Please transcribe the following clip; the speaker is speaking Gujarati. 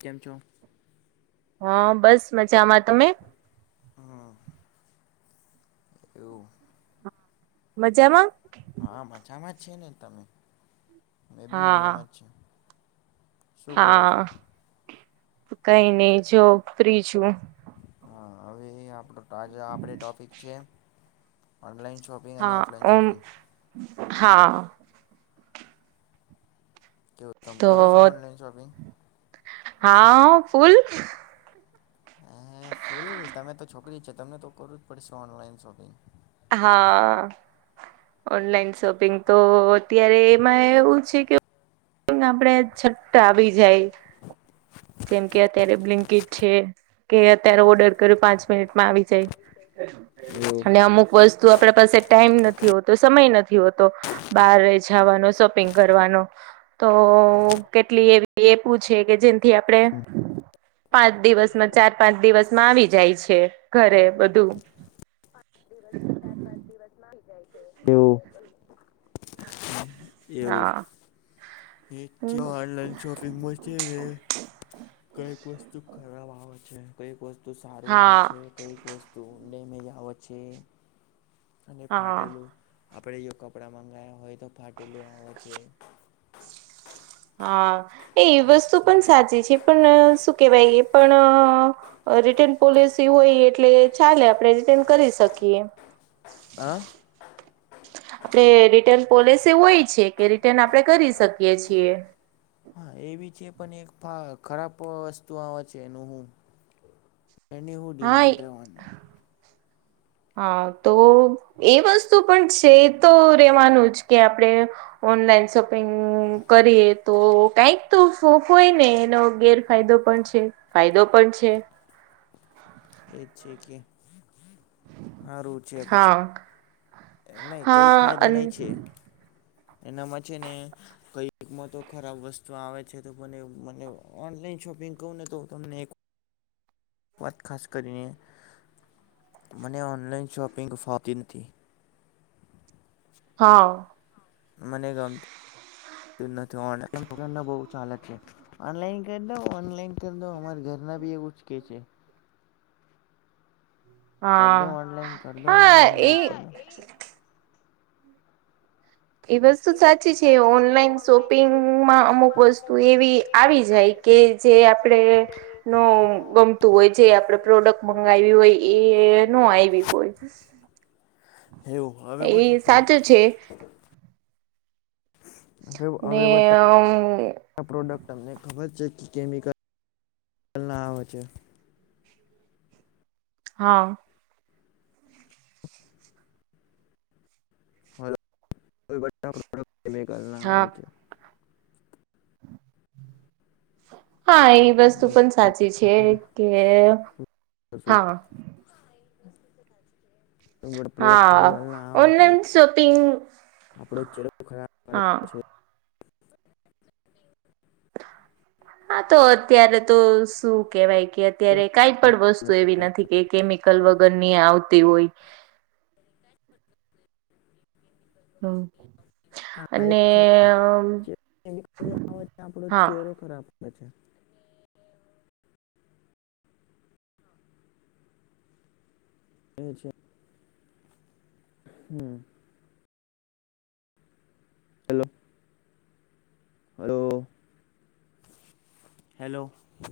કેમ છો. હા, બસ મજામાં તમે. હા. એવું. મજામાં. હા, મજામાં જ છે, ને તમે એબી હા મજામાં જ છે. શું કરો હા છો? કંઈ નહીં જોફ્રી છું. હા હવે આપ ટોપિક છે, ઓનલાઈન શોપિંગ. અને હા, ઓફલાઈન શોપિંગ. ઓમહા. કેવું તમે કરો છો ઓનલાઈન શોપિંગ? તોહા ફૂલ. હે ફૂલ તમે તો છોકરીજ છે, તમને તો કરવુંજ પડશે ઓનલાઈન શોપિંગ. હા [inaudible] ઓનલાઈન શોપિંગ તો અત્યારે એમાં એવું છે, કે આપડે છઠ્ઠા આવી જાય જેમ કે, અત્યારે બ્લિન્કીટ છે. કે અત્યારે ઓર્ડર કર્યો પાંચ મિનિટમાં આવી જાય. અને અમુક વસ્તુ આપણા પાસે ટાઈમ નથી હોતો, સમય નથી હોતો. બહાર જવાનો શોપિંગ કરવાનો તો કેટલી એવી એપુ છે, કે જેથી આપણે. પાંચ દિવસમાં ચાર પાંચ દિવસમાં આવી જાય છે, ઘરે બધું. બેવ [inaudible] એવું હા એ ઓનલાઈન શોપિંગમાં છે, ને કંઈક વસ્તુ ખરાબ આવે છે, કંઈક વસ્તુ સારું આવે હા છે. કંઈક વસ્તુ ડેમેજ આવે છે, અને હા ફાટેલું. આપણે જો કપડાં મંગાવયા હોય તો ફાટેલું આવે છે. હાએ એ જ વસ્તુ છે પણ ને. સાચી છે, પણ શું કેવાય એ પણ. રિટર્ન પોલિસી હોય એટલે ચાલે આપણે રિટર્ન કરી શકીએ. હા. આપડે રિટર્ન પોલિસી હોય છે, કે રિટર્ન આપણે કરી શકીએ છીએ. હા એવી છે, પણ એક ખરાબ વસ્તુ આવે છે, એનું હું. એને હું હા ડિમાન્ડ રહેવાનું. હા તોએ વસ્તુ પણ છે, તો રહેેવાનું જકે આપણે. ઓનલાઈન શોપિંગ કરીએ તો કંઈક તો ફોફ હોય ને એનો ગેર. ફાયદો પણ છે, ફાયદો પણ છે. એજ છે, કે સારું છે, હા પછી નહી કંઈક હા ફાયદો અન નહી છે. એનામાં છે, ને કંઈ મોતો ખરાબ વસ્તુ આવે છે, તો મને મ ઓનલાઈન શોપિંગ કહું નેતો તમને. વાત ખાસ કરીને મને ઓનલાઈન શોપિંગ અ ફાવતી નથી‌. હા [inaudible] મને ગમતી નથી હોવા ચાલતી છે. ઓનલાઈન કરીદો, ઓનલાઈન કરીદો અમાર ઘરના ભી એવું જકે છે. હા કરદો ઓનલાઈન, કરદો હા એ ઓનલાઈન એ વસ્તુ સાચી છે, ઓનલાઈન શોપિંગમાં અમુક વસ્તુ એવી આવી જાયકે જે આપડેનો નો ગમતું હોય જે આપડે પ્રોડક્ટ મંગાવ્યું હોય એન આવી. નો બી બોજ એવું ભાવે બધા પ્રવી સાચું છે અવે ને [unintelligible] અમ આ પ્રોડક્ટ તમને ખબર છે કે કેમિકલ ના આવે છે. હા [unintelligible] પ્રોડક્ટ કેમિકલ ના હા આવે છે. હા એ વસ્તુ પણ સાચી છે કે હા [unintelligible] પ્રોડક્ટ હા કેમિકલ ના હોવાથી ઓનલાઈન શોપિંગ આપડો ચહરો ખરાબ હા હા તો અત્યારે તો શું કેવાય કે અત્યારે કઈ પણ વસ્તુ એવી નથી કેમિ કલ વગર ની આવતી હોય હમ હા એ અને છે ને આપો હા ચરો ખરાબ [unintelligible] અચછા હમ હેલો હલો હેલો